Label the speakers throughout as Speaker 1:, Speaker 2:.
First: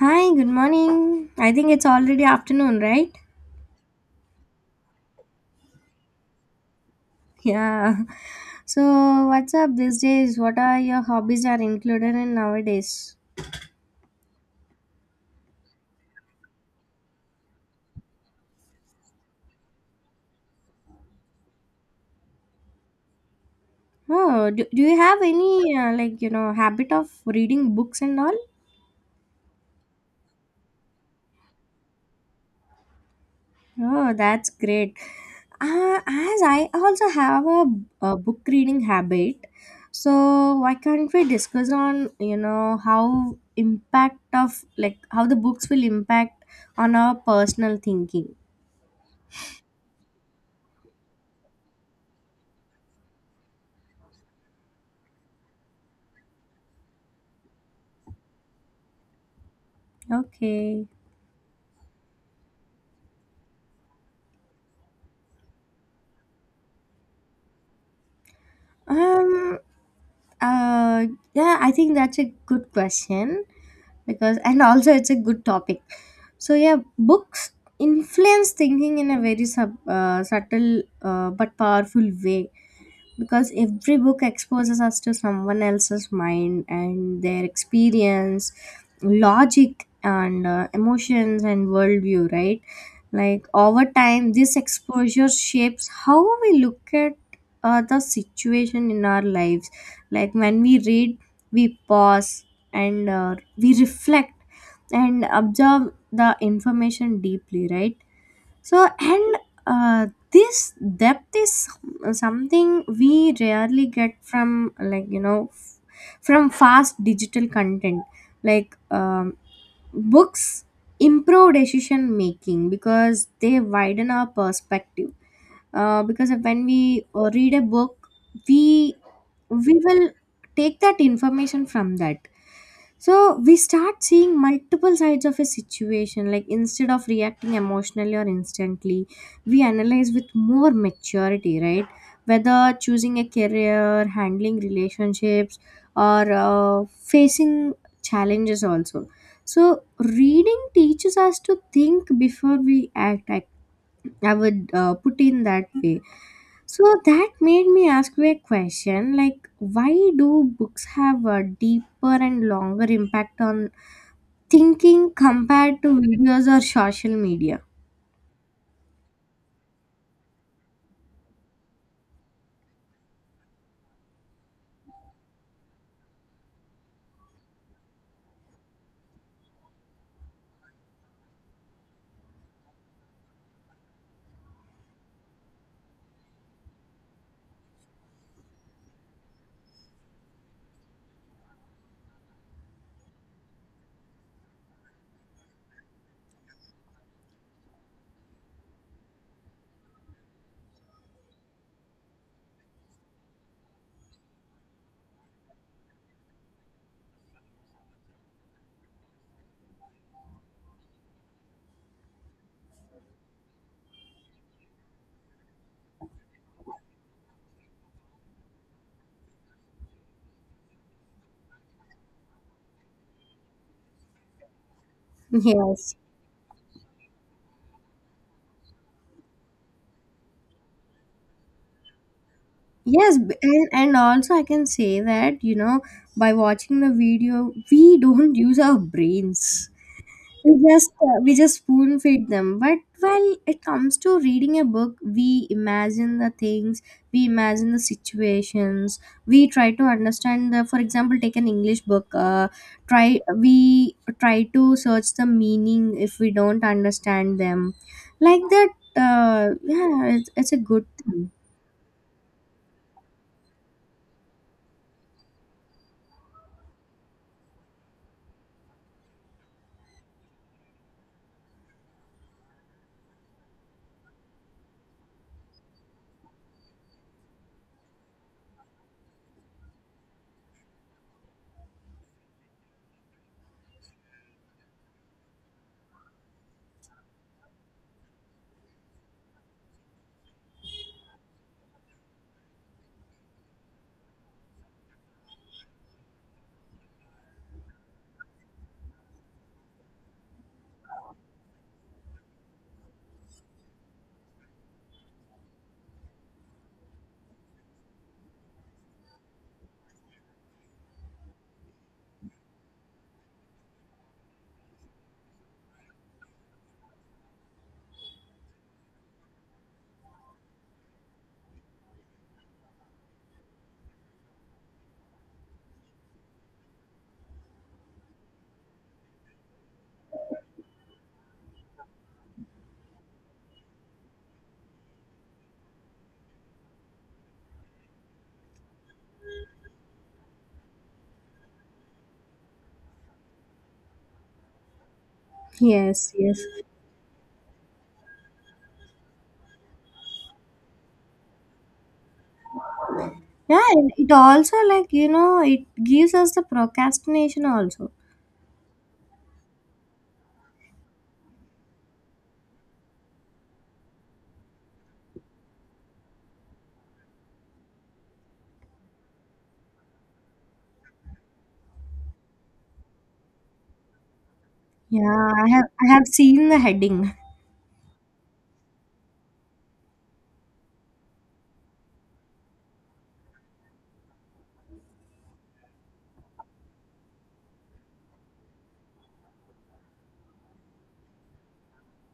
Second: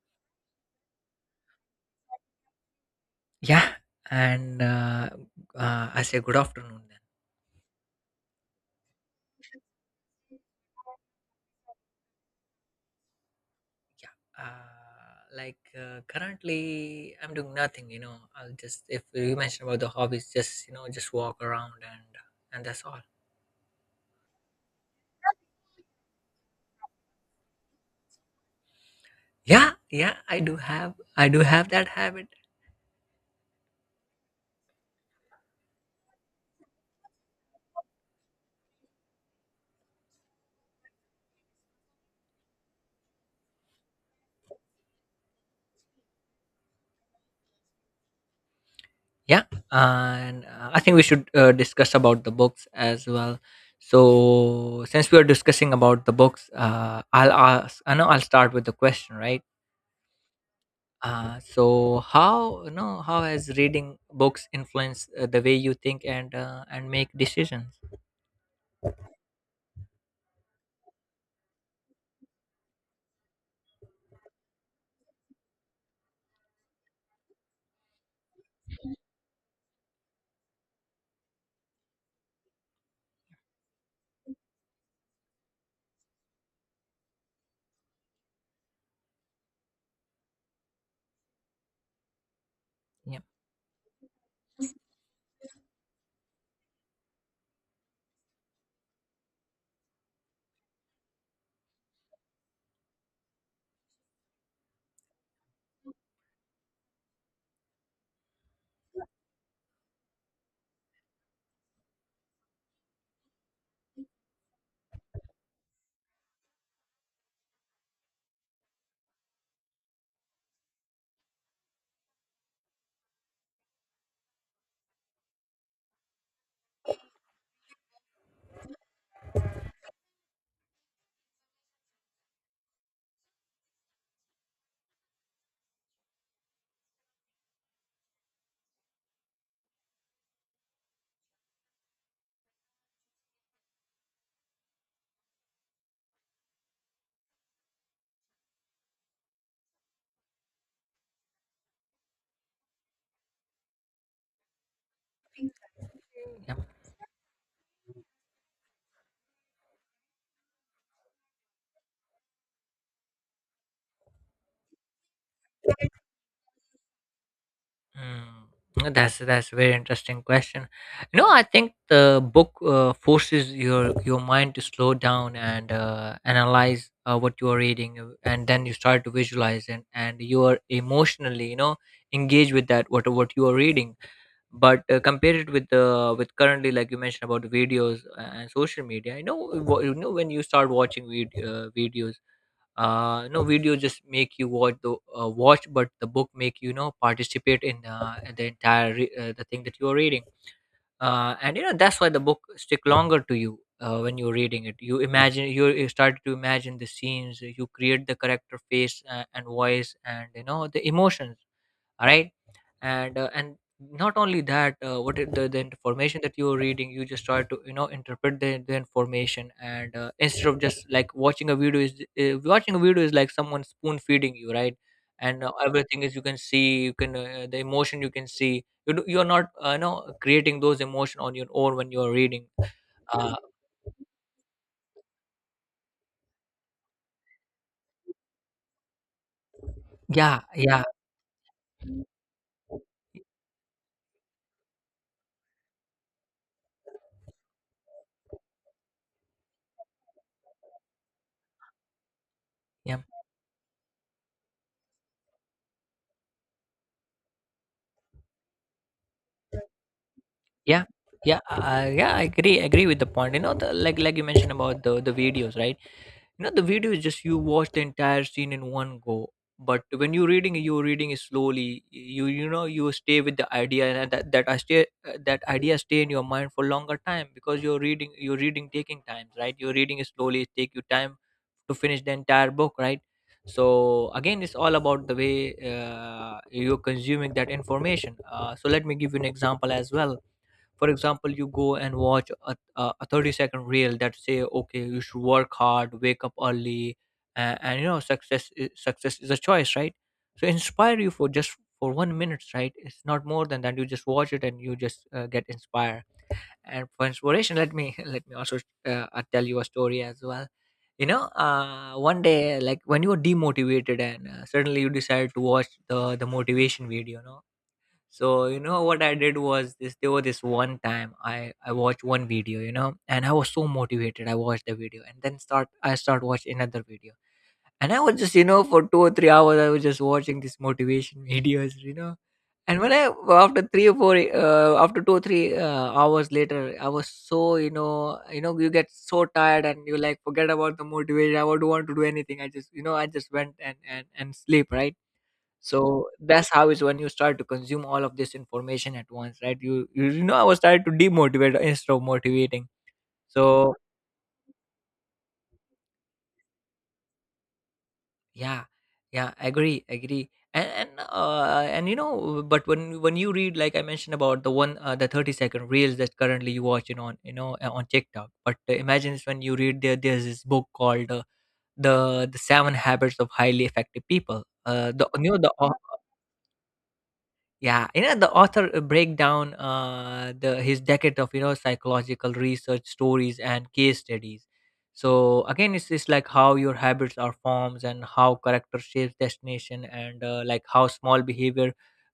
Speaker 1: Hi, good morning. I think it's already afternoon, right?
Speaker 2: Yeah, and I say good afternoon then.
Speaker 1: Yeah. So, what's up these days? What are your hobbies are included in nowadays?
Speaker 2: Currently I'm doing nothing. You know, I'll just if you mentioned about the hobbies, just you know, just walk around and that's all.
Speaker 1: Oh, do you have any like habit of reading books and all?
Speaker 2: Yeah, yeah, I do have that habit.
Speaker 1: Oh, that's great. As I also have a book reading habit, so why can't we discuss on how impact of like how the books will impact on our personal thinking?
Speaker 2: Yeah, and I think we should discuss about the books as well. So since we are discussing about the books, I'll ask. I know I'll start with the question, right?
Speaker 1: Okay.
Speaker 2: So how you know how has reading books influenced the way you think and make decisions?
Speaker 1: Um. Uh. Yeah, I think that's a good question because, and also it's a good topic. So yeah, books influence thinking in a very subtle but powerful way because every book exposes us to someone else's mind and their experience logic and emotions and worldview, right?
Speaker 2: Yeah.
Speaker 1: Like over time this exposure shapes how we look at the situation in our lives. Like when we read, we pause and we reflect and observe the information deeply, right? So and uh, this depth is something we rarely get from like from fast digital content. Like books improve decision making because they widen our perspective, because when we read a book, we we will take that information from that, so we start seeing multiple sides of a situation. Like instead of reacting emotionally or instantly, we analyze with more maturity, right? Whether choosing a career, handling relationships, or facing challenges also. So reading teaches us to think before we act. I would put in that way.
Speaker 2: Yeah.
Speaker 1: So that made me ask you a question like, why do books have a deeper and longer impact on thinking compared to videos or social media?
Speaker 2: Mm. That's a very interesting question. You know, I think the book forces your mind to slow down and analyze what you are reading, and then you start to visualize and you are emotionally, you know, engaged with that what you are reading. But compare it with the with currently, like you mentioned about the videos and social media. You know, you know when you start watching videos no video just make you watch the watch, but the book make you, you know, participate in the entire the thing that you are reading, and you know, that's why the book stick longer to you. When you're reading it, you imagine you start to imagine the scenes. You create the character face and voice and, you know, the emotions. Alright. And not only that, the information that you're reading, you just try to, you know, interpret the information. And instead of just like watching a video is like someone spoon feeding you, right? and
Speaker 1: Yes.
Speaker 2: everything is, you can see, you can the emotion you can see, you're not you know, creating those emotion on your own when you're reading.
Speaker 1: Yes,
Speaker 2: uh,
Speaker 1: and also I can say that, by watching the video, we don't use our brains.
Speaker 2: yeah,
Speaker 1: We
Speaker 2: yeah.
Speaker 1: just spoon feed them, but while it comes to reading a book, we imagine the things, we imagine the situations, we try to understand the, for example, take an English book.
Speaker 2: yeah
Speaker 1: Try We try to search the meaning if we don't understand them, like that. Yeah, it's a
Speaker 2: yeah
Speaker 1: good thing.
Speaker 2: yeah uh, yeah I agree with the point. You know, the, like you mentioned about the videos, right? You know, the video is just you watch the entire scene in one go. But when you're reading, you're reading it slowly, you know, you stay with the idea, and that idea stay in your mind for longer time, because you're reading, taking time, right? You're reading it slowly, it take you time to finish the entire book, right? So again, it's all about the way you're consuming that information. So let me give you an example as well. For example, you go and watch a 30-second reel that say, okay, you should work hard, wake up early, and you know, success is a choice, right? So inspire you for just for one minute, right? It's not more than that. You just watch it and you just get inspired. And for inspiration, let me let me also tell you a story as well. You know, one day, like when you were demotivated, and suddenly you decided to watch the motivation video, no? So you know what I did was this. There was this one time, I watched one video, you know, and I was so motivated. I watched the video, and then start I start watch another video, and I was just, you know, for 2 or 3 hours I was just watching these motivation videos, you know, and when I after three or four after two or three hours later, I was so, you know, you know, you get so tired and you like forget about the motivation. I don't want to do anything. I just, you know, I just went and sleep, right? So
Speaker 1: Yes, yes,
Speaker 2: that's how is when you start to consume all of this information at once, right? You know, I was trying to demotivate instead of motivating.
Speaker 1: yeah,
Speaker 2: So
Speaker 1: and it also like it gives us the procrastination also.
Speaker 2: yeah, yeah agree agree and you know, but when you read, like I mentioned about the one the 30-second reels that currently you watching on, you know, on TikTok. But imagine it's when you read, there's this book called the the Seven Habits of Highly Effective People. The
Speaker 1: Yeah,
Speaker 2: you know,
Speaker 1: i have i have seen the heading.
Speaker 2: yeah, you know, the author break down the his decade of, you know, psychological research, stories and case studies. So again, it's just like how your habits are forms and how character shapes destination, and like how small behavior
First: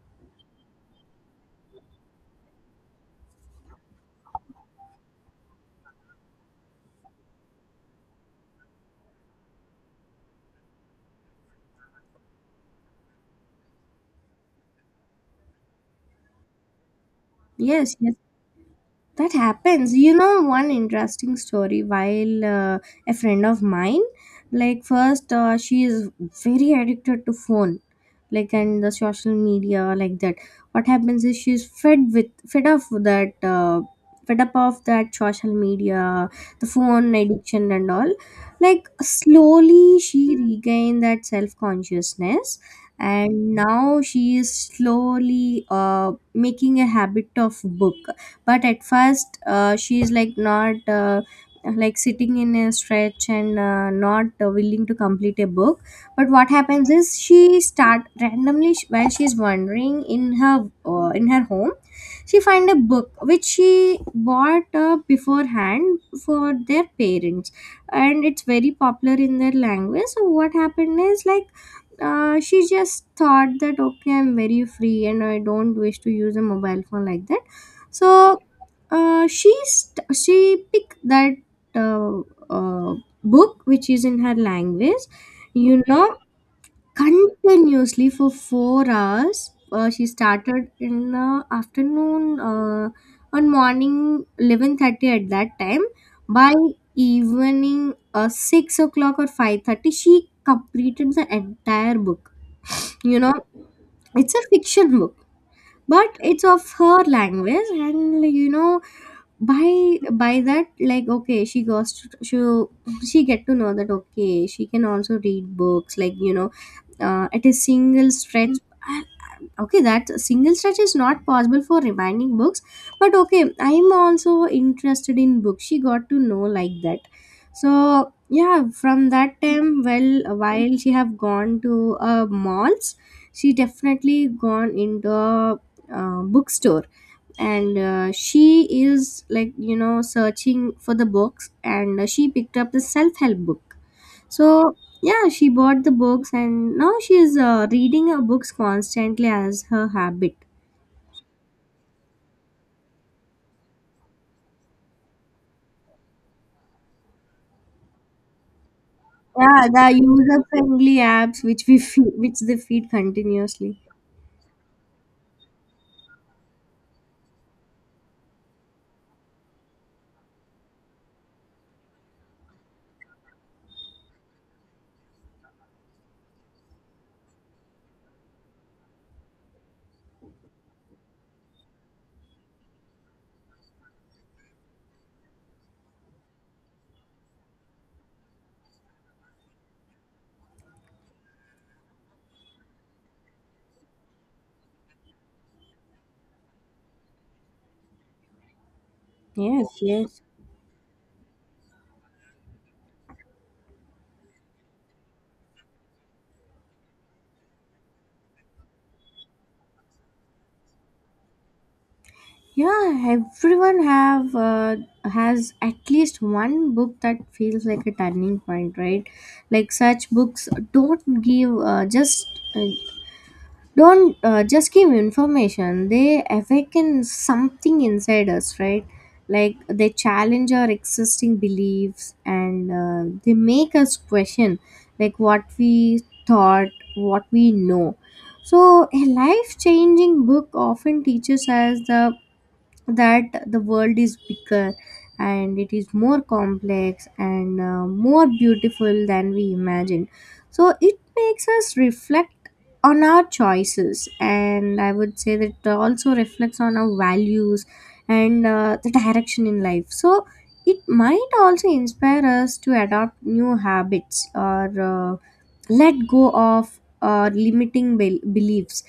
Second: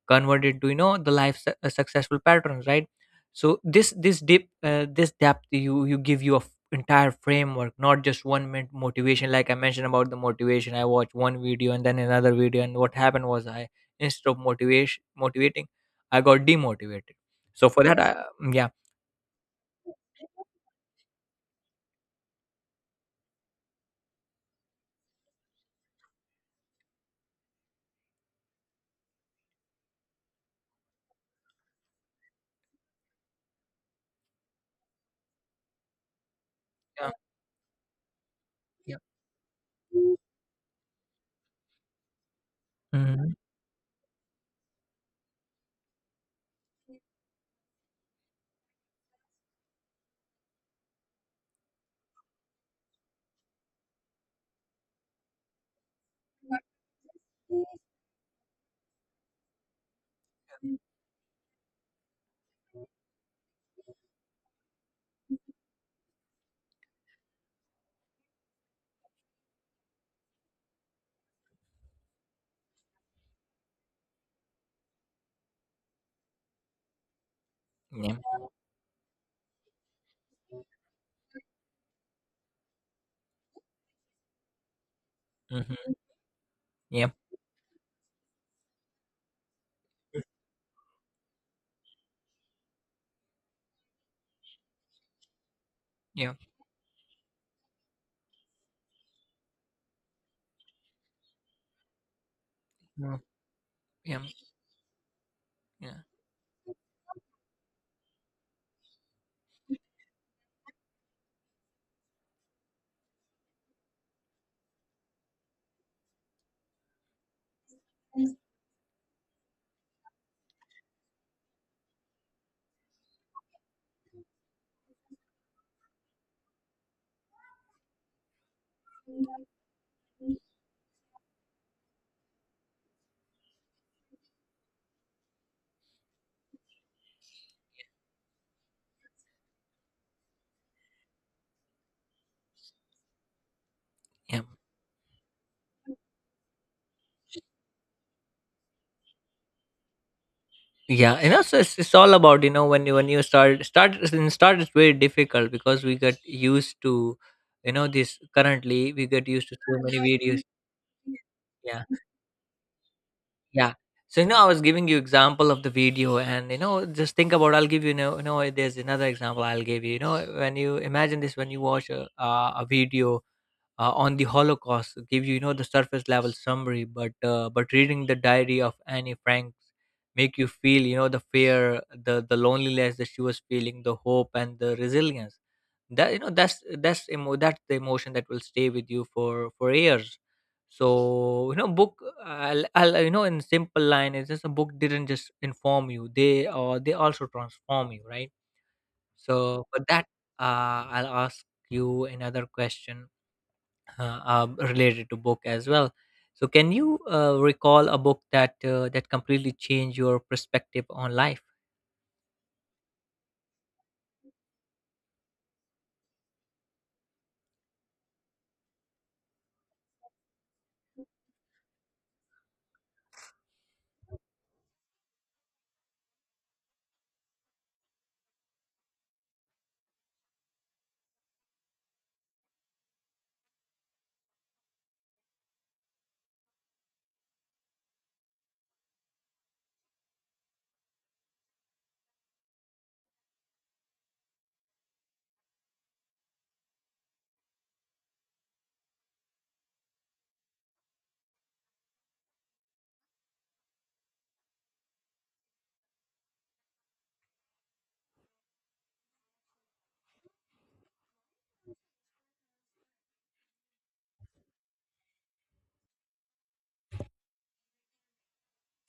Speaker 2: converted to, you know, the life successful patterns, right? So this depth you give you a entire framework, not just one minute motivation. Like I mentioned about the motivation, I watched one video and then another video, and what happened was I, instead of motivation motivating, I got demotivated. So for
Speaker 1: Yes,
Speaker 2: that
Speaker 1: yes,
Speaker 2: I, yeah.
Speaker 1: that happens. You know, one interesting story. While a friend of mine, like, first, she is very addicted to phone, like, and the social media, like that. What happens is she's fed up that, fed up of that social media, the
Speaker 2: Yeah.
Speaker 1: phone addiction, and all. Like,
Speaker 2: Yeah.
Speaker 1: slowly she regained that self consciousness.
Speaker 2: Mhm.
Speaker 1: And now she is slowly making a habit of book, but at first she is like not like sitting in a stretch and not willing to complete a book. But what happens is she start randomly, while she is wandering in her, in her home, she find a book which she bought beforehand for their parents. And it's very popular in their language. So what happened is like, she just thought that, okay, I'm very free and I don't wish to use a mobile phone like that.
Speaker 2: Yeah.
Speaker 1: So she picked that, uh, uh, book which is in her language, you
Speaker 2: Mhm.
Speaker 1: know,
Speaker 2: Yeah.
Speaker 1: continuously for 4 hours. She started in the afternoon, on morning 11:30 at that time.
Speaker 2: Yeah.
Speaker 1: By evening 6 o'clock or 5:30, she completed the entire book.
Speaker 2: Mm.
Speaker 1: You know,
Speaker 2: Yeah.
Speaker 1: it's a fiction book,
Speaker 2: Yeah.
Speaker 1: but it's of her language, and by that like, okay, she get to know that, okay, she can also read books like at a single stretch. I- okay, that single stretch is not possible for remaining books, but okay, I'm also interested in books, she got to know like that. So yeah, from that time, well, while she have gone to malls, she definitely gone into a, bookstore, and she is like searching for the books, and she picked up the self-help book.
Speaker 2: Yeah.
Speaker 1: So yeah, she bought the books and now she is reading her books constantly as her habit.
Speaker 2: Yeah, you know, so it's all about, you know, when you start, it's very difficult, because we get used to, you know, this currently we get used to
Speaker 1: Yeah,
Speaker 2: so
Speaker 1: the
Speaker 2: many
Speaker 1: user
Speaker 2: videos.
Speaker 1: friendly apps which we
Speaker 2: Yeah.
Speaker 1: feed, which they feed
Speaker 2: Yeah.
Speaker 1: continuously.
Speaker 2: So, you know, I was giving you example of the video, and, you know, just think about, I'll give you, you know, there's another example I'll give you, you know, when you imagine this, when you watch a video on the Holocaust give you, you know, the surface level summary, but reading the diary of Annie Frank make you feel, you know, the fear, the loneliness that she was feeling, the hope and the resilience. That, you know, that's the emotion that will stay with you for years. So you know, I'll, you know, in simple line, is just a book didn't just inform you; they also transform you, right? So
Speaker 1: Yes,
Speaker 2: for that,
Speaker 1: yes,
Speaker 2: I'll ask you another question are related to book as well. So, can you recall a book that that completely changed your perspective on life?
Speaker 1: yeah, everyone have has at least one book that feels like a turning point, right? Like such books don't give just uh, don't just give information, they awaken something inside us, right? Like they challenge our existing beliefs and they make us question like what we thought, what we know. So a life changing book often teaches us the that the world is bigger and it is more complex and more beautiful than we imagine. So it makes us reflect on our choices, and I would say that it also reflects on our values and the direction in life. So it might also inspire us to adopt new habits or let go of limiting beliefs.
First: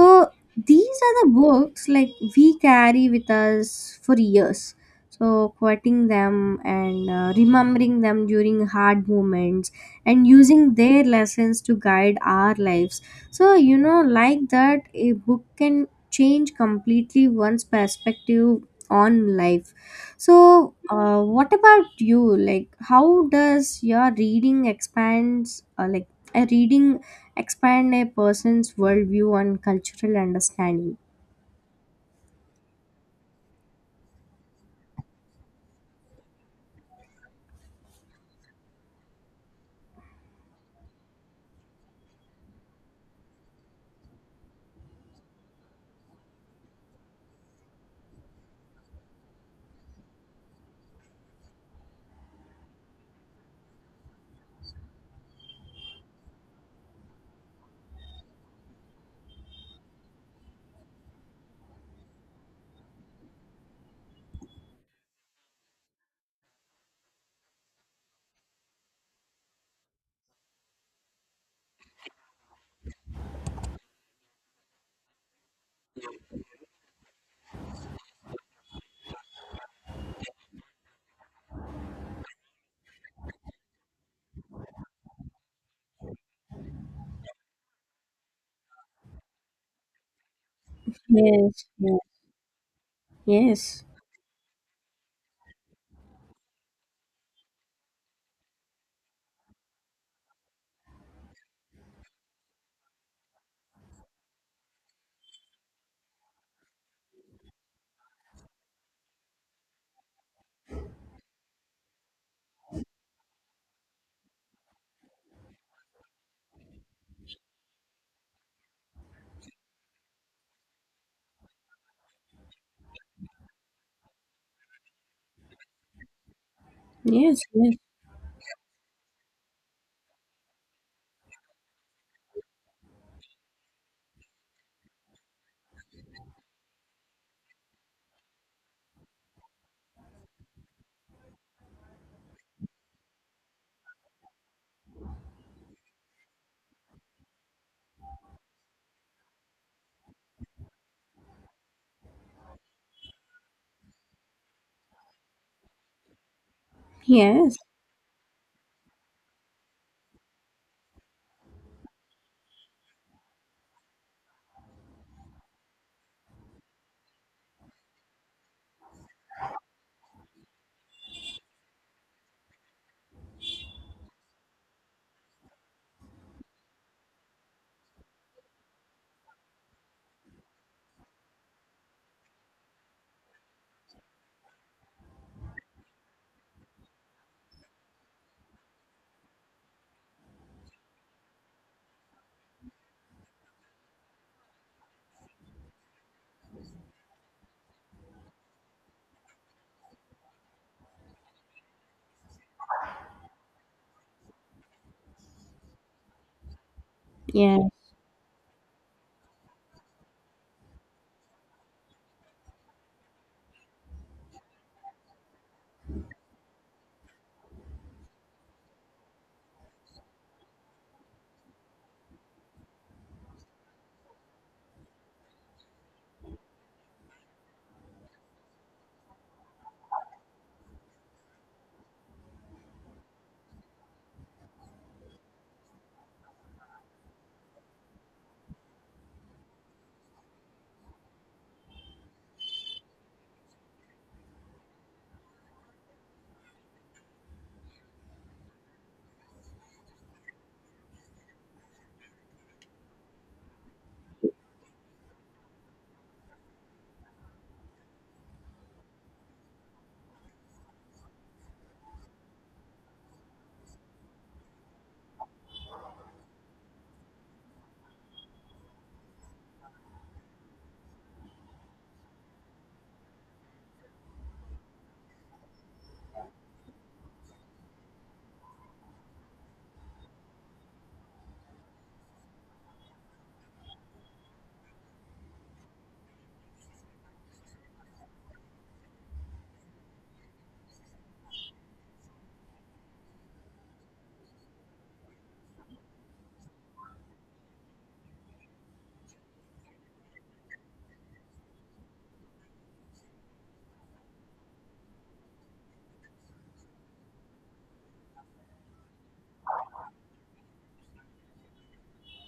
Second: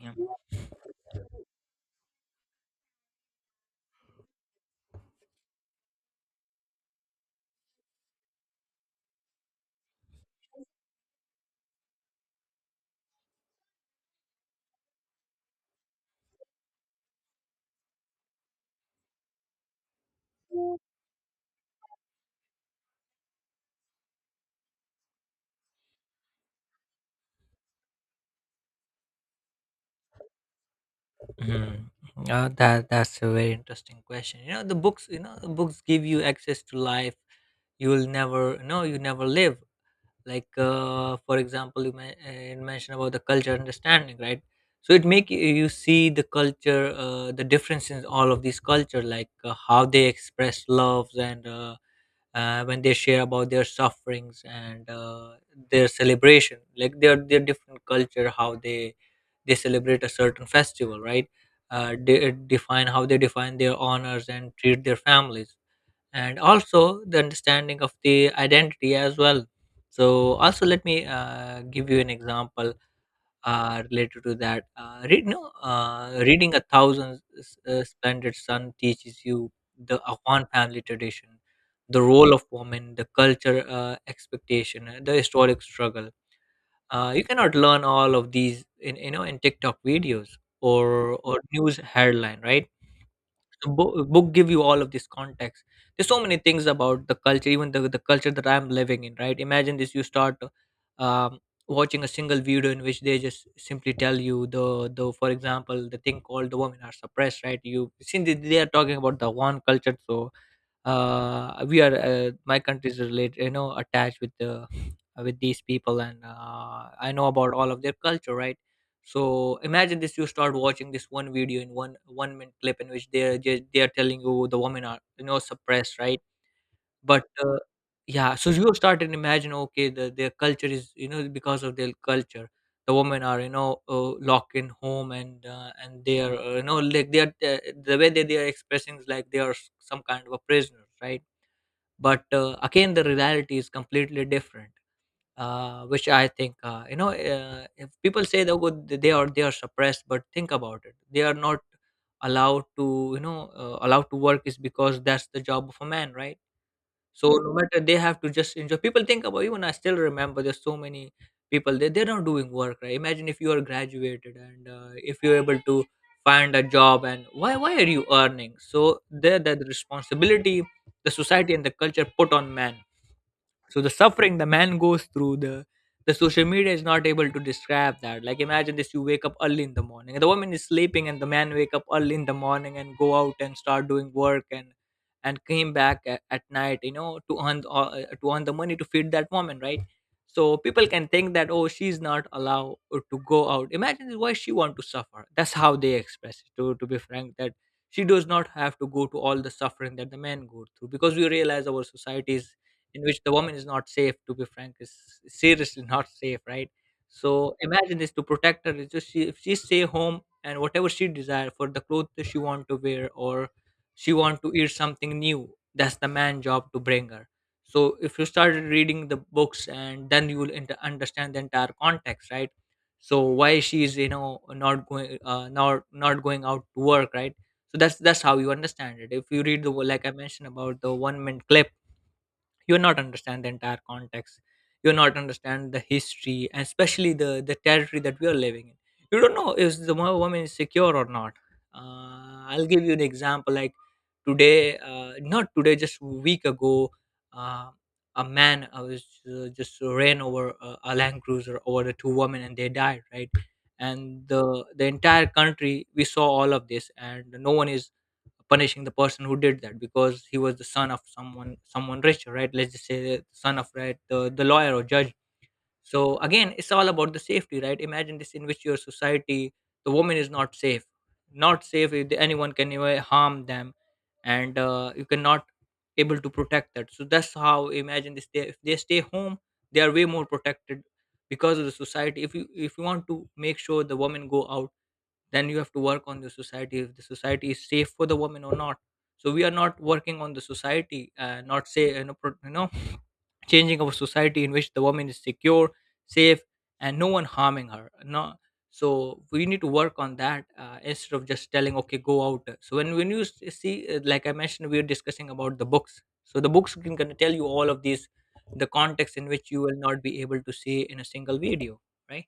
Speaker 2: Yeah.
Speaker 1: these are the books like we carry with us for years. So quoting them and remembering them during hard moments and using their lessons to guide our lives. So like that, a book can change completely one's perspective on life. So, what about you? Like, how does your reading expands, like, a reading expand a person's worldview and cultural understanding?
Speaker 2: Mhm. That's a very interesting question. You know, the books, you know, the books give you access to life you will never, you never live. Like for example you mentioned about the culture understanding, right? So it make you you see the culture, the difference in all of these culture. Like how they express loves and when they share about their sufferings and their celebration, like their different culture, how they celebrate a certain festival, right? They define how they define their honors and treat their families, and also the understanding of the identity as well. So also let me give you an example related to that. Read, no, Reading A Thousand Splendid Sun teaches you the Afghan family tradition, the role of women, the culture expectation, the historic struggle. You cannot learn all of these in, you know, in TikTok videos or
Speaker 1: Yes,
Speaker 2: news
Speaker 1: yeah.
Speaker 2: headline, right? The
Speaker 1: Yes,
Speaker 2: book give you all of this context. There's so many things about the culture, even the culture that I'm living in, right? Imagine this, you start um, watching a single video in which they just simply tell you the for example the thing called the women are suppressed, right? You since they are talking about the one culture. So we are my country is related, you know, attached with the with these people, and I know about all of their culture, right? So imagine this, you start watching this one video in one minute clip in which they're telling you the women are, you know, suppressed, right? But
Speaker 1: yes, yes,
Speaker 2: yeah, so you start and imagine, okay, their culture is, you know, because of their culture the women are, you know, locked in home, and they are you know, like the way that they are expressing is like they are some kind of a prisoner, right? But again, the reality is completely different. Which I think, if people say that good, they are suppressed. But think about it, they are not allowed to, you know, allowed to work, is because that's the job of a man, right? So no
Speaker 1: yes,
Speaker 2: matter, they have to just enjoy. People think about, even I still remember, there's so many people they're not doing work, right? Imagine if you are graduated, and if you're able to find a job, and why are you earning? So there that The responsibility the society and the culture put on man. So the suffering the man goes through, the social media is not able to describe that. Like, imagine this: you wake up early in the morning and the woman is sleeping, and the man wake up early in the morning and go out and start doing work and came back at night, you know, to earn the money to feed that woman, right? So people can think that, oh, she's not allowed to go out. Imagine, why she want to suffer? That's how they express it. To be frank, that she does not have to go to all the suffering that the men go through, because we realize our societies in which the woman is not safe, to be frank, is seriously not safe, right? So
Speaker 1: yes,
Speaker 2: imagine this, to protect her, it's just she, if she stay home, and whatever she desire for the clothes that she want to wear, or she want to eat something new, that's the man job to bring her. So if you start reading the books, and then you will understand the entire context, right? So why she is, you know, not going not going out to work, right? So that's how you understand it. If you read the, like I mentioned about the 1 minute clip, you will not understand the entire context, you will not understand the history, and especially the territory that we are living in. You don't know if the woman is secure or not. I'll give you an example. Like, today, not today, just a week ago, uh, a man, I was, just ran over a land cruiser over the two women, and they died, right? And the entire country, we saw all of this, and no one is punishing the person who did that, because he was the son of someone, someone rich, right? Let's just say the son of, right, the lawyer or judge. So again, it's all about the safety, right? Imagine this, in which your society, the woman is not safe, not safe, if anyone can even harm them. And you cannot able to protect that. So that's how, imagine this, they, if they stay home, they are way more protected. Because of the society, if you, if you want to make sure the women go out, then you have to work on the society, if the society is safe for the woman or not. So we are not working on the society, not say, you know, you know, changing our society in which the woman is secure, safe, and no one harming her, no. So we need to work on that, instead of just telling, okay, go out. So when you see, like I mentioned, we are discussing about the books, so the books can, gonna tell you all of these, the context in which you will not be able to see in a single video, right?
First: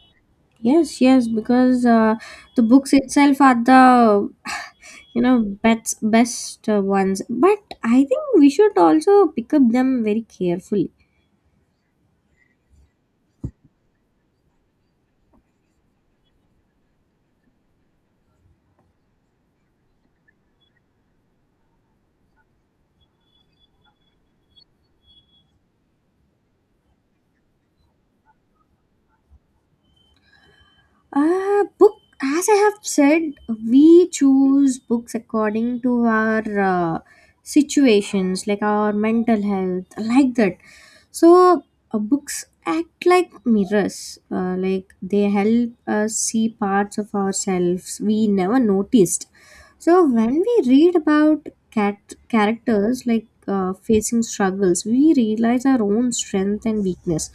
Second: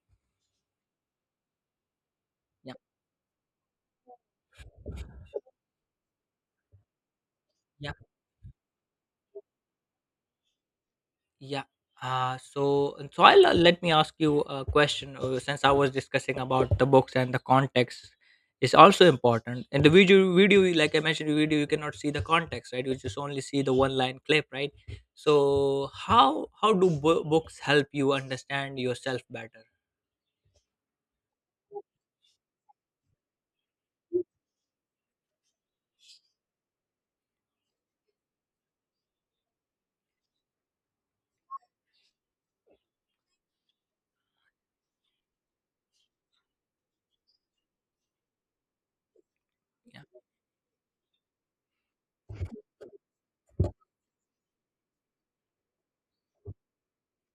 Speaker 1: yes, yes. Because the books itself are the best ones, but
Speaker 2: Yeah.
Speaker 1: I think we should also pick up them very carefully.
Speaker 2: Yeah. So, and so I'll, let me ask you a question. Since I was discussing about the books and the context is also important. In the video, you- like I mentioned, in the video you cannot see the context, right? You just only see the one line clip, right? So, how do books help you understand yourself better?
Speaker 1: Book, as I have said, we choose books according to our situations, like our mental health, like that. So, books act like mirrors, like they help us see parts of ourselves we never noticed.
Speaker 2: Yeah,
Speaker 1: So, when we read about cat characters like facing struggles, we realize our own strength and weakness.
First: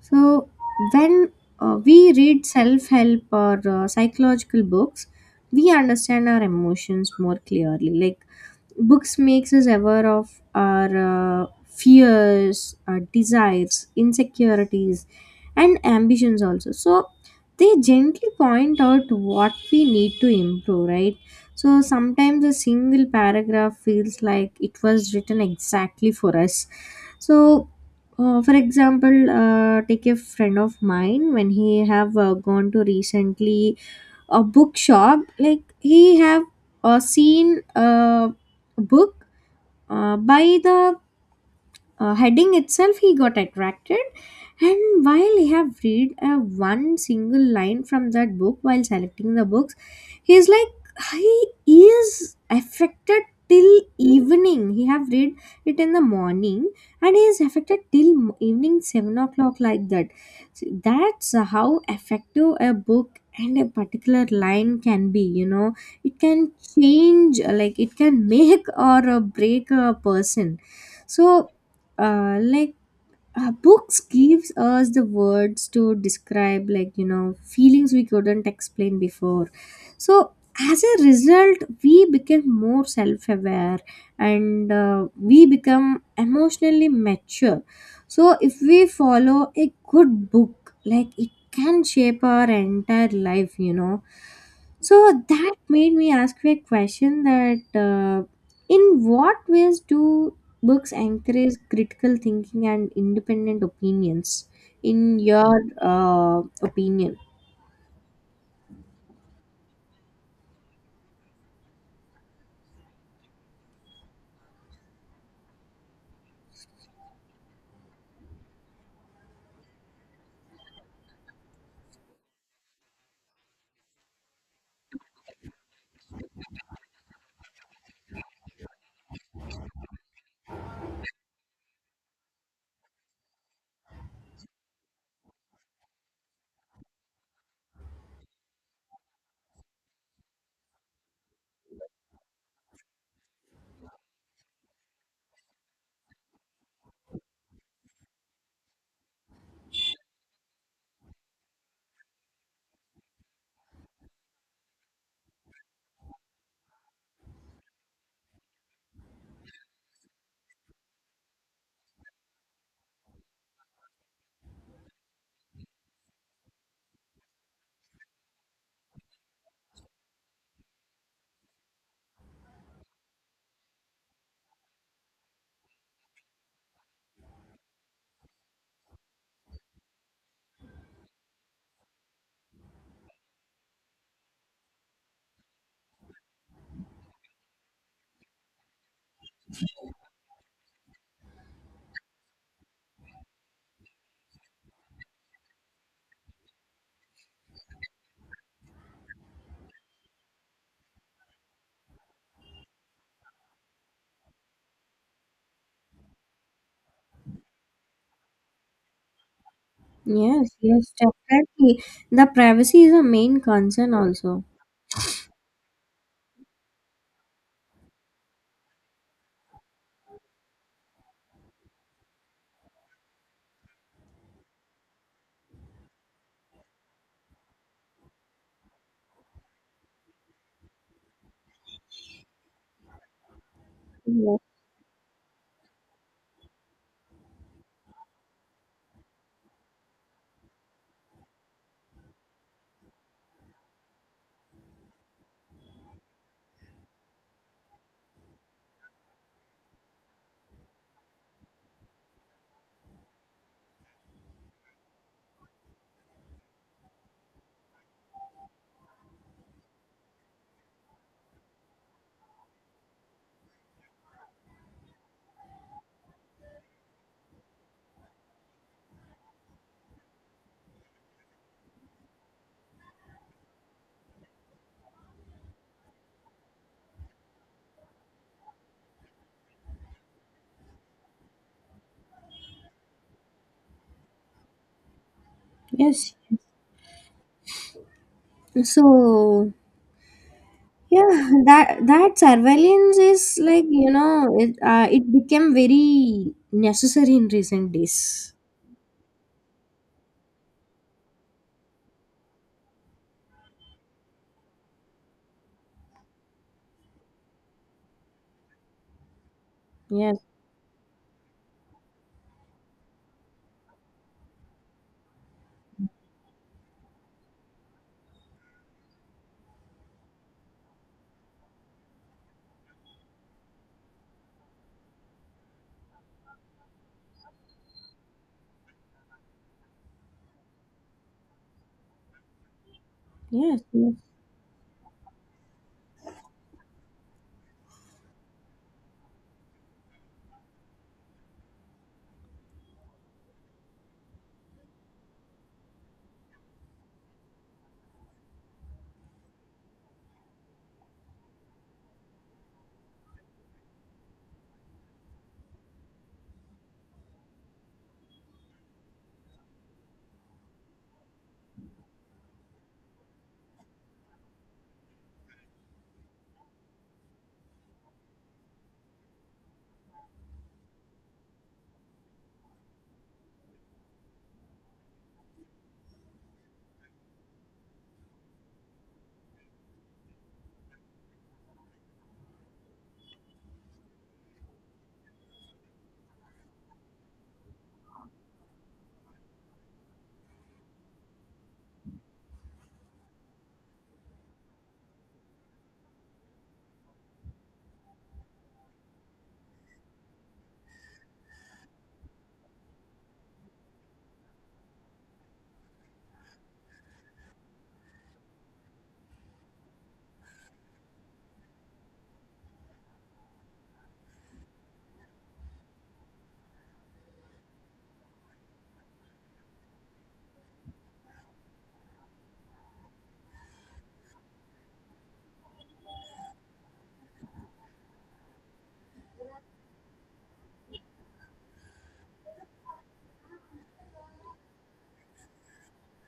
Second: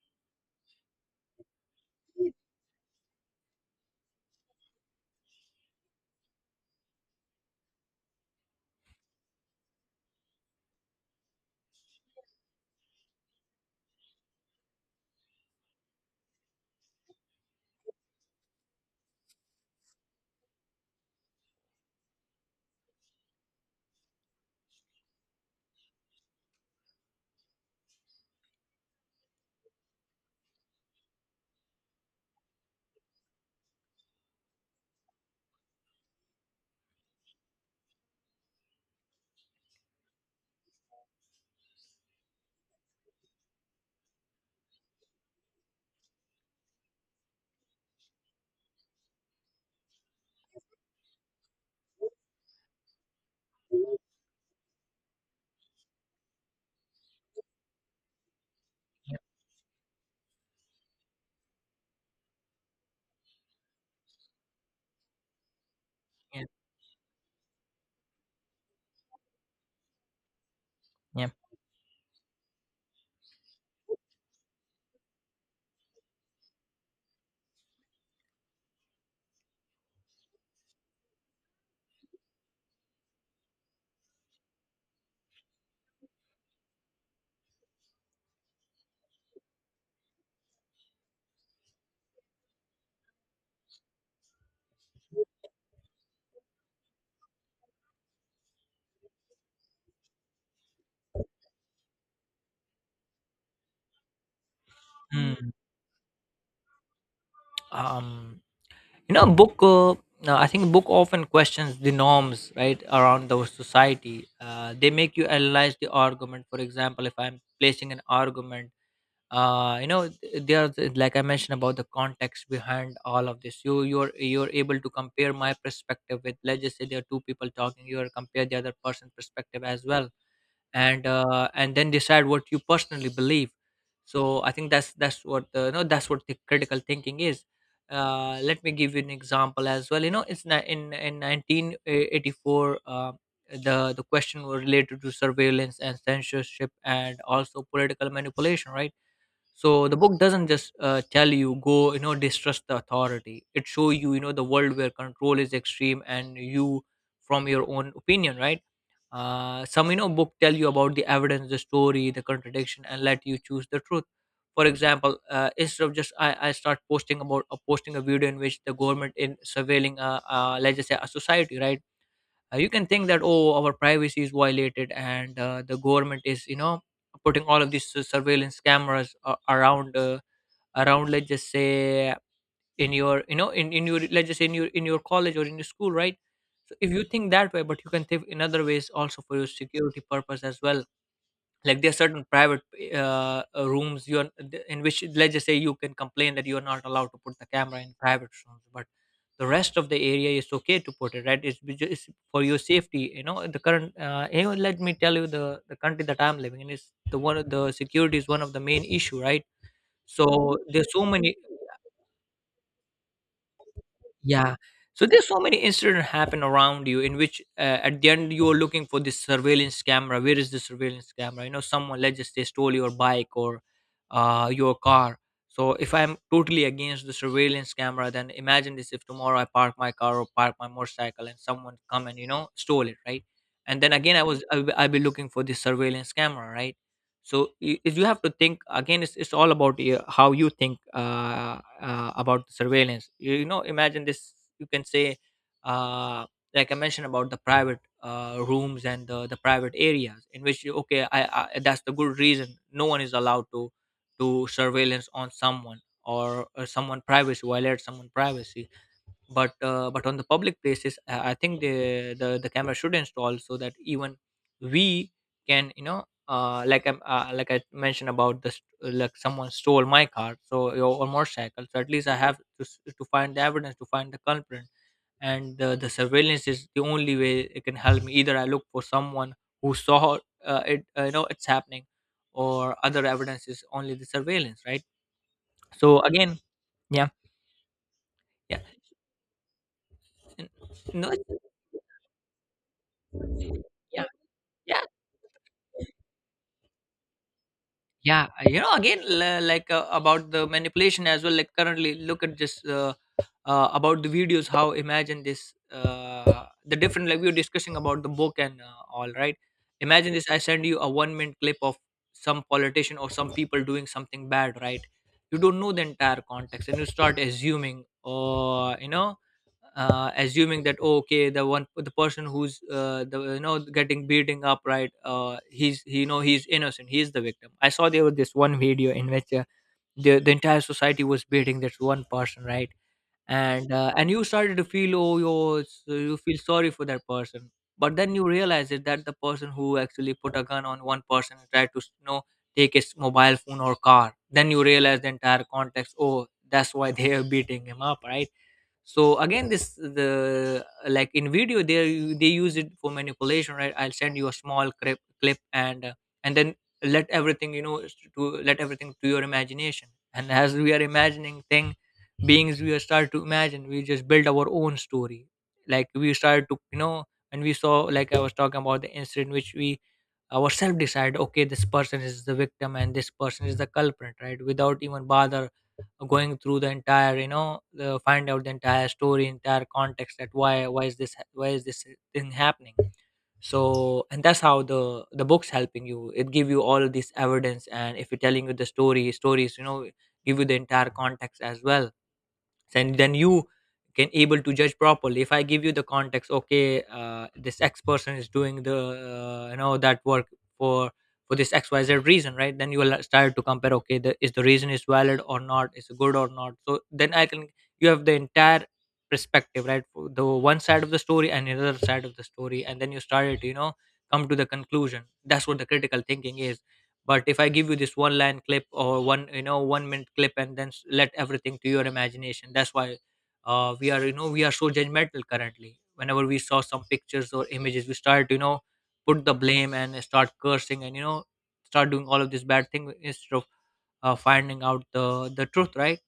Speaker 1: So, when we read self help or psychological books, we understand our emotions more clearly. Like, books makes us aware of our fears, our desires, insecurities, and ambitions also. So, they gently point out what we need to improve, right? So, sometimes a single paragraph feels like it was written exactly for us. So, for example, take a friend of mine when he have gone to recently a bookshop. Like he have seen a book by the heading itself he got attracted, and while he have read one single line from that book while selecting the books, he's like, he is affected till evening. He have read it in the morning and he is affected till evening
Speaker 2: yeah,
Speaker 1: 7 o'clock, like that. So that's how effective a book and a particular line can be, it
Speaker 2: yeah.
Speaker 1: can change like it can make or break a person.
Speaker 2: Yeah.
Speaker 1: So like books gives us the words to describe like feelings we couldn't explain before. So as a result we become more self-aware and we become emotionally mature. So if we follow a good book, like, it can shape our entire life. So that made me ask you a question that, in what ways do books encourage critical thinking and independent opinions? In
Speaker 2: Hmm.
Speaker 1: your opinion?
Speaker 2: Um, you know, book, I think book often questions the norms, right, around the society. They make you analyze the argument. For example, if I'm placing an argument, you know, there are like I mentioned about the context behind all of this, you're you're able to, and then decide what you personally believe. So I think that's what, you know, that's what the critical thinking is. Let me give you an example as well. You know, it's, in 1984, the question was related to surveillance and censorship and also political manipulation, right? So the book doesn't just, tell you, go, you know, distrust the authority. It shows you, you know, the world where control is extreme, and you from your own opinion, right? Some, you know, book tell you about the evidence, the story, the contradiction, and let you choose the truth. For example, instead of just I start posting about, posting a video in which the government in surveilling, let's just say a society, right? You can think that, oh, our privacy is violated, and the government is, you know, putting all of these surveillance cameras around, around, let's just say, in your, you know, in your, let's just say, in your, in your college, or in your school, right? So if you think that way, but you can think in other ways also for your security purpose as well. Like there are certain private, rooms you are, in which, let's just say, you can complain that you are not allowed to put the camera in private rooms, but the rest of the area is okay to put it, right? It's, it's for your safety. You know, the current, you know, let me tell you, the country that I'm living in is the one of the security is one of the main issue, right? So
Speaker 1: Yes, yes,
Speaker 2: there's so many.
Speaker 1: definitely. The privacy is a main concern also.
Speaker 2: Yeah. So there's so many incidents happen around you in which, at the end you're looking for this surveillance camera. Where is the surveillance camera? You know, someone, let's just say, stole your bike, or your car. So if I'm totally against the surveillance camera, then imagine this: if tomorrow I park my car or park my motorcycle and someone come and you know stole it, right? And then again,
Speaker 1: Yeah.
Speaker 2: I'll be looking for this surveillance camera, right? So you have to think again, it's all about you, how you think, about the surveillance. You you know, imagine this, you can say, uh, like I mentioned about the private rooms, and the private areas, in which you, okay, I, that's the good reason, no one is allowed to surveillance on someone, or someone privacy, violate someone privacy. But but on the public places, I think the the camera should install, so that even we can, you know, like I like I mentioned about this, like someone stole my car, so, or motorcycle, so at least I have to, to find the evidence, to find the culprit. And the surveillance is the only way it can help me, either I look for someone who saw, it, you know, it's happening, or other evidence is only the surveillance, right? So
Speaker 1: Yes.
Speaker 2: again. Yeah. Yeah.
Speaker 1: So
Speaker 2: And- No,
Speaker 1: yeah,
Speaker 2: it's-
Speaker 1: that surveillance is like
Speaker 2: Yeah.
Speaker 1: it
Speaker 2: Yeah.
Speaker 1: uh, it became very necessary in recent
Speaker 2: Yeah.
Speaker 1: days.
Speaker 2: You know, again, like, about the manipulation as well, like currently look at this, about the videos, how, imagine this, the different, like we were discussing about the book and, all right, imagine
Speaker 1: Yes.
Speaker 2: this, I send you a 1 minute clip of some politician or some people doing something bad, right? You don't know the entire context, and you start assuming, or you know, assuming that, oh, okay, the one, the person who's, the, you know, getting beating up, right, he's you know, he's innocent, he's the victim. I saw, there was this one video in which, the entire society was beating this one person, right?
Speaker 1: Yes.
Speaker 2: And
Speaker 1: Yes.
Speaker 2: and you started to feel, oh yo, it's- you feel sorry for that person. But then you realize it, that the person who actually put a gun on one person and tried to, you know, take his mobile phone or car, then you realize the entire context, oh, that's why they are beating him up, right? So again, this the, like in video, they use it for manipulation, right? I'll send you a small clip and, and then let everything, you know, to let everything to your imagination. And as we are imagining thing beings, we are start to imagine, we just build our own story. Like we started to, you know, and we saw, like I was talking about the incident, which we ourselves decide, okay, this person is the victim and this person is the culprit, right, without even bother going through the entire, you know, the, find out the entire story, entire context, that why is this, why is this thing happening. So, and that's how the book's helping you, it give you all of this evidence, and if you're telling you the story, stories, You know, give you the entire context as well. And then you can able to judge properly. If I give you the context, okay, this X person is doing the that work for for this XYZ reason, right? Then you will start to compare, okay, is the reason is valid or not, is it good or not? So then I can, you have the entire perspective, right? For the one side of the story and another side of the story, and then you started to come to the conclusion. That's what the critical thinking is. But if I give you this one line clip or one one minute clip and then let everything to your imagination. That's why we are, we are so judgmental currently. Whenever we saw some pictures or images, we start, put the blame and start cursing and start doing all of this bad thing instead of finding out the truth, right?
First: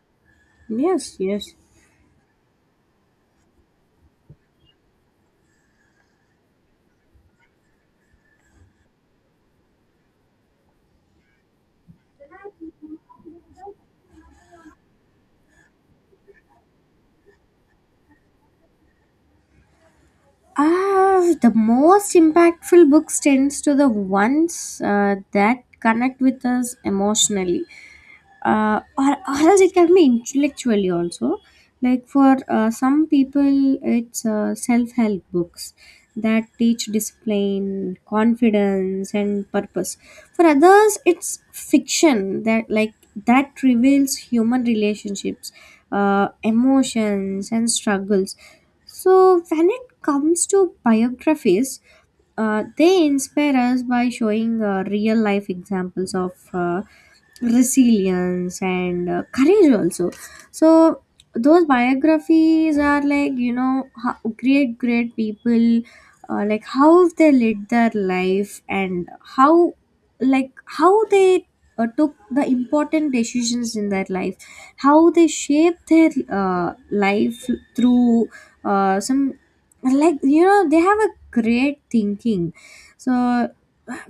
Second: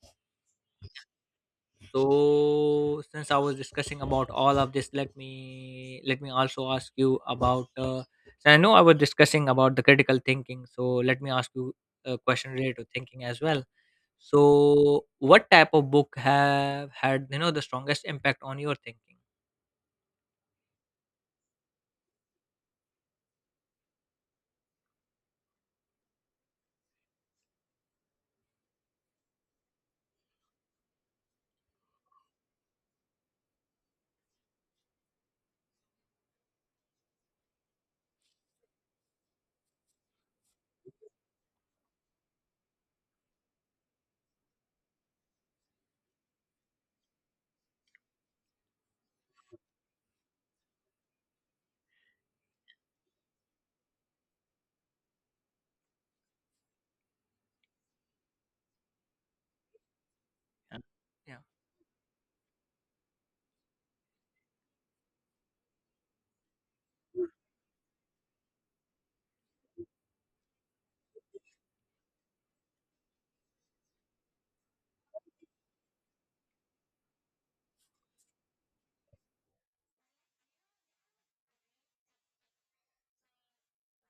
Speaker 1: Yes. Yes.
Speaker 2: So since I was discussing about all of this, let me also ask you about. So I know I was discussing about the critical thinking. So let me ask you a question related to thinking as well. So what type of book have had the strongest impact on your thinking?
Speaker 1: Ah, the most impactful books tends to the ones that connect with us emotionally, or else it can be intellectually also. Like for some people it's self-help books that teach discipline, confidence, and purpose. For others it's fiction that reveals human relationships, emotions, and struggles. So when it comes to biographies, they inspire us by showing real life examples of resilience and courage also.
Speaker 2: Yeah.
Speaker 1: So
Speaker 2: Yeah.
Speaker 1: those biographies are like how great people, like, how they led their life, and how, how they took the important decisions in their life, how they shaped their life through some, like, they have a great thinking. So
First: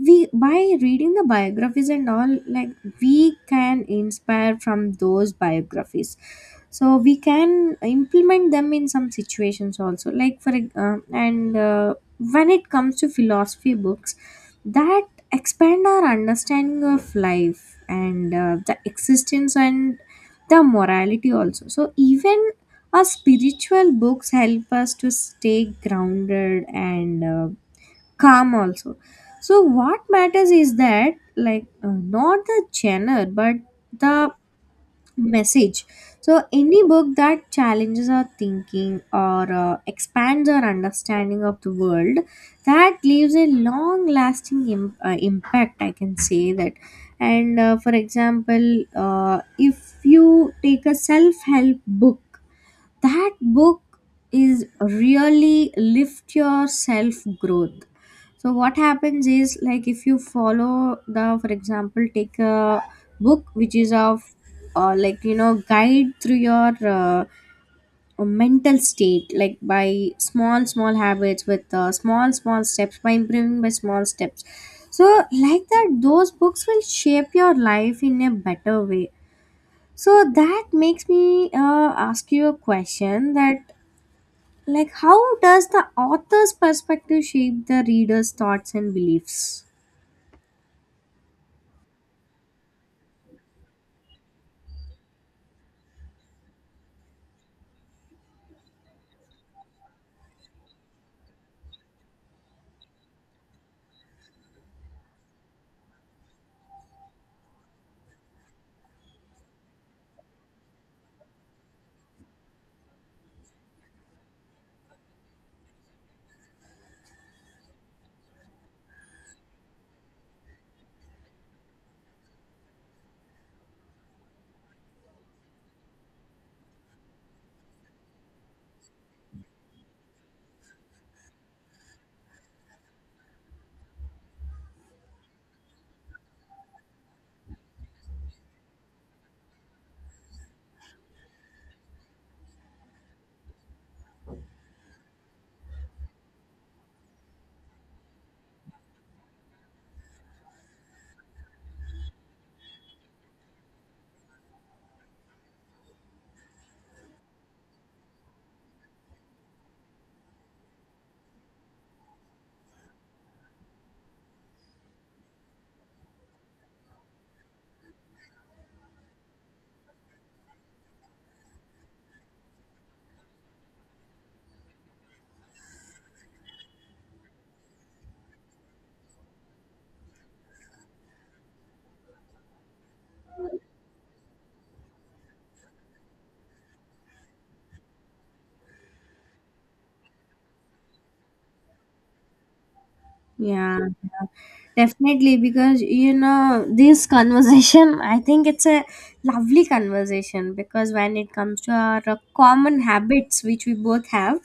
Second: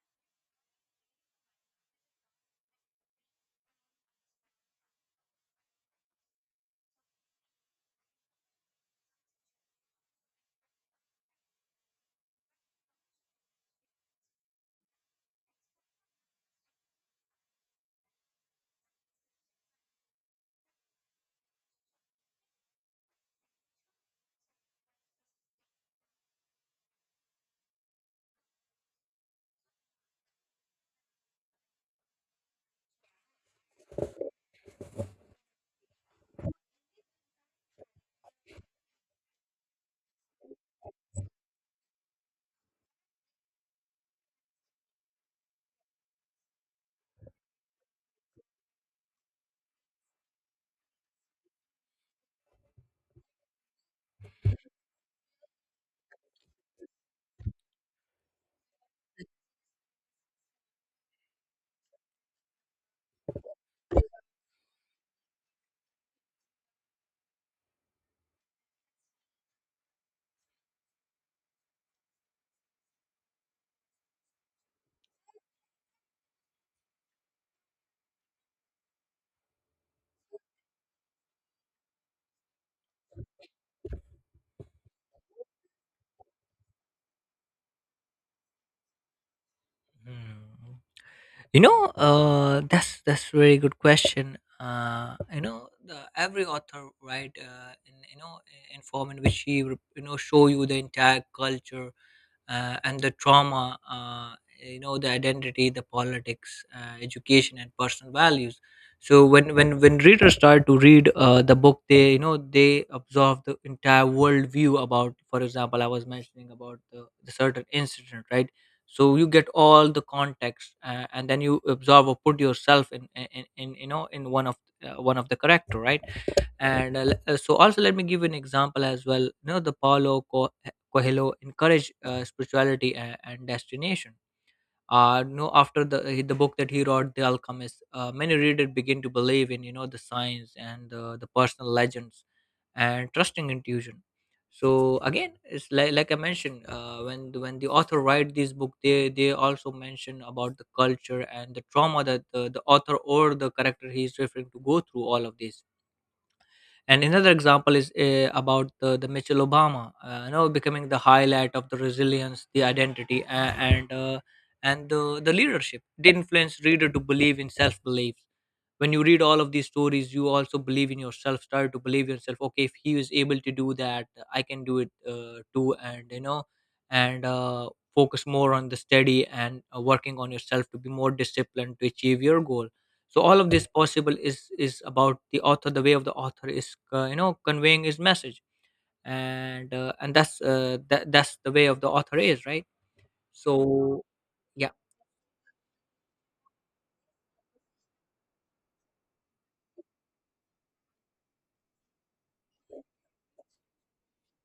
Speaker 1: we, by reading the biographies and all, like, we can inspire from those biographies, so we can implement them in some situations also, like, and when it comes to philosophy books that expand our understanding of life and the existence and the morality also. So even our spiritual books help us to stay grounded and calm also. So what matters is that like, not the genre, but the message. So any book that challenges our thinking or expands our understanding of the world, that leaves a long lasting impact, I can say that. And for example, if you take a self help book, that book is really lift your self growth. So what happens is like, if you follow the for example, take a book which is of, like guide through your mental state, like by small small habits with small small steps, by improving by small steps. So like that, those books will shape your life in a better way. So that makes me ask you a question that, like, how does the author's perspective shape the reader's thoughts and beliefs?
Speaker 2: Hmm. You know, that's really good question. You know, every author write in in form in which he would, show you the entire culture, and the trauma, the identity, the politics, education and personal values. So when readers start to read the book, they, they absorb the entire worldview. About, for example, I was mentioning about the certain incident, right? So you get all the context, and then you absorb or put yourself in in one of the character, right? So also let me give you an example as well. You know, the Paulo Coelho encouraged spirituality and, destination. No After the book that he wrote, The Alchemist, many readers begin to believe in the science and the personal legends and trusting intuition. So again, it's like I mentioned, when when the author write this book, they also mention about the culture and the trauma that the author or the character he is referring to go through all of this. And another example is about the Michelle Obama, becoming the highlight of the resilience, the identity, and the leadership. They influence reader to believe in self belief. When you read all of these stories, you also believe in yourself. Start to believe yourself. Okay, if he was able to do that, I can do it too. And you know, and focus more on the study and working on yourself to be more disciplined to achieve your goal. So all of this possible is about the author, the way of the author is, conveying his message. And that's the way of the author is, right?
Speaker 1: Yeah,
Speaker 2: So
Speaker 1: yeah,
Speaker 2: yeah,
Speaker 1: definitely. Because this conversation, I think it's a lovely conversation because when it comes to our common habits, which we both have,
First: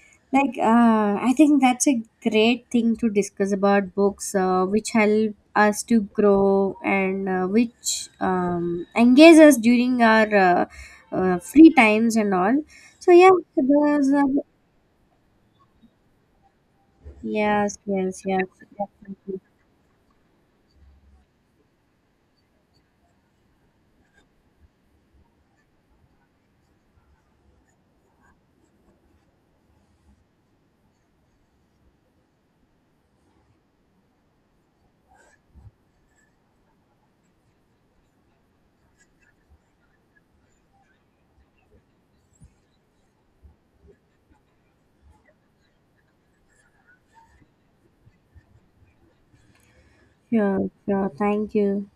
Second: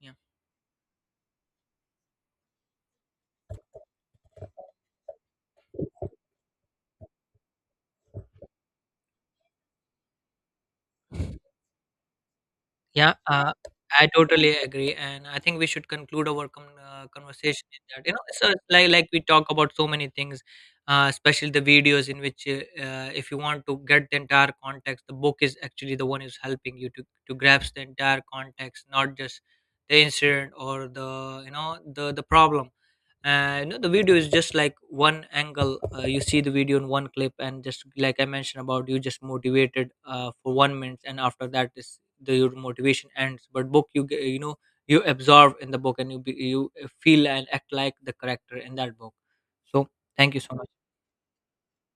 Speaker 2: yeah.
Speaker 1: like, I think that's a great thing to discuss about books, which help us to grow and which engage us during our free times and all. So,
Speaker 2: Yeah,
Speaker 1: yeah,
Speaker 2: I
Speaker 1: there's, uh,
Speaker 2: totally agree, and I think we should conclude our conversation
Speaker 1: yes,
Speaker 2: in that. You
Speaker 1: yes,
Speaker 2: know,
Speaker 1: yes,
Speaker 2: so like we
Speaker 1: definitely.
Speaker 2: talk about so many things, especially the videos in which, if you want to get the entire context, the book is actually the one who's helping you to grasp the entire context, not just the incident or the the problem. And you know, the video is just like one angle. You see the video in one clip, and just like I mentioned about, you just motivated for one minute, and after that is the your motivation ends. But book, you you know, you absorb in the book and you you feel and act like the character in that book. So thank you so
Speaker 1: Sure,
Speaker 2: much.
Speaker 1: sure. Thank you.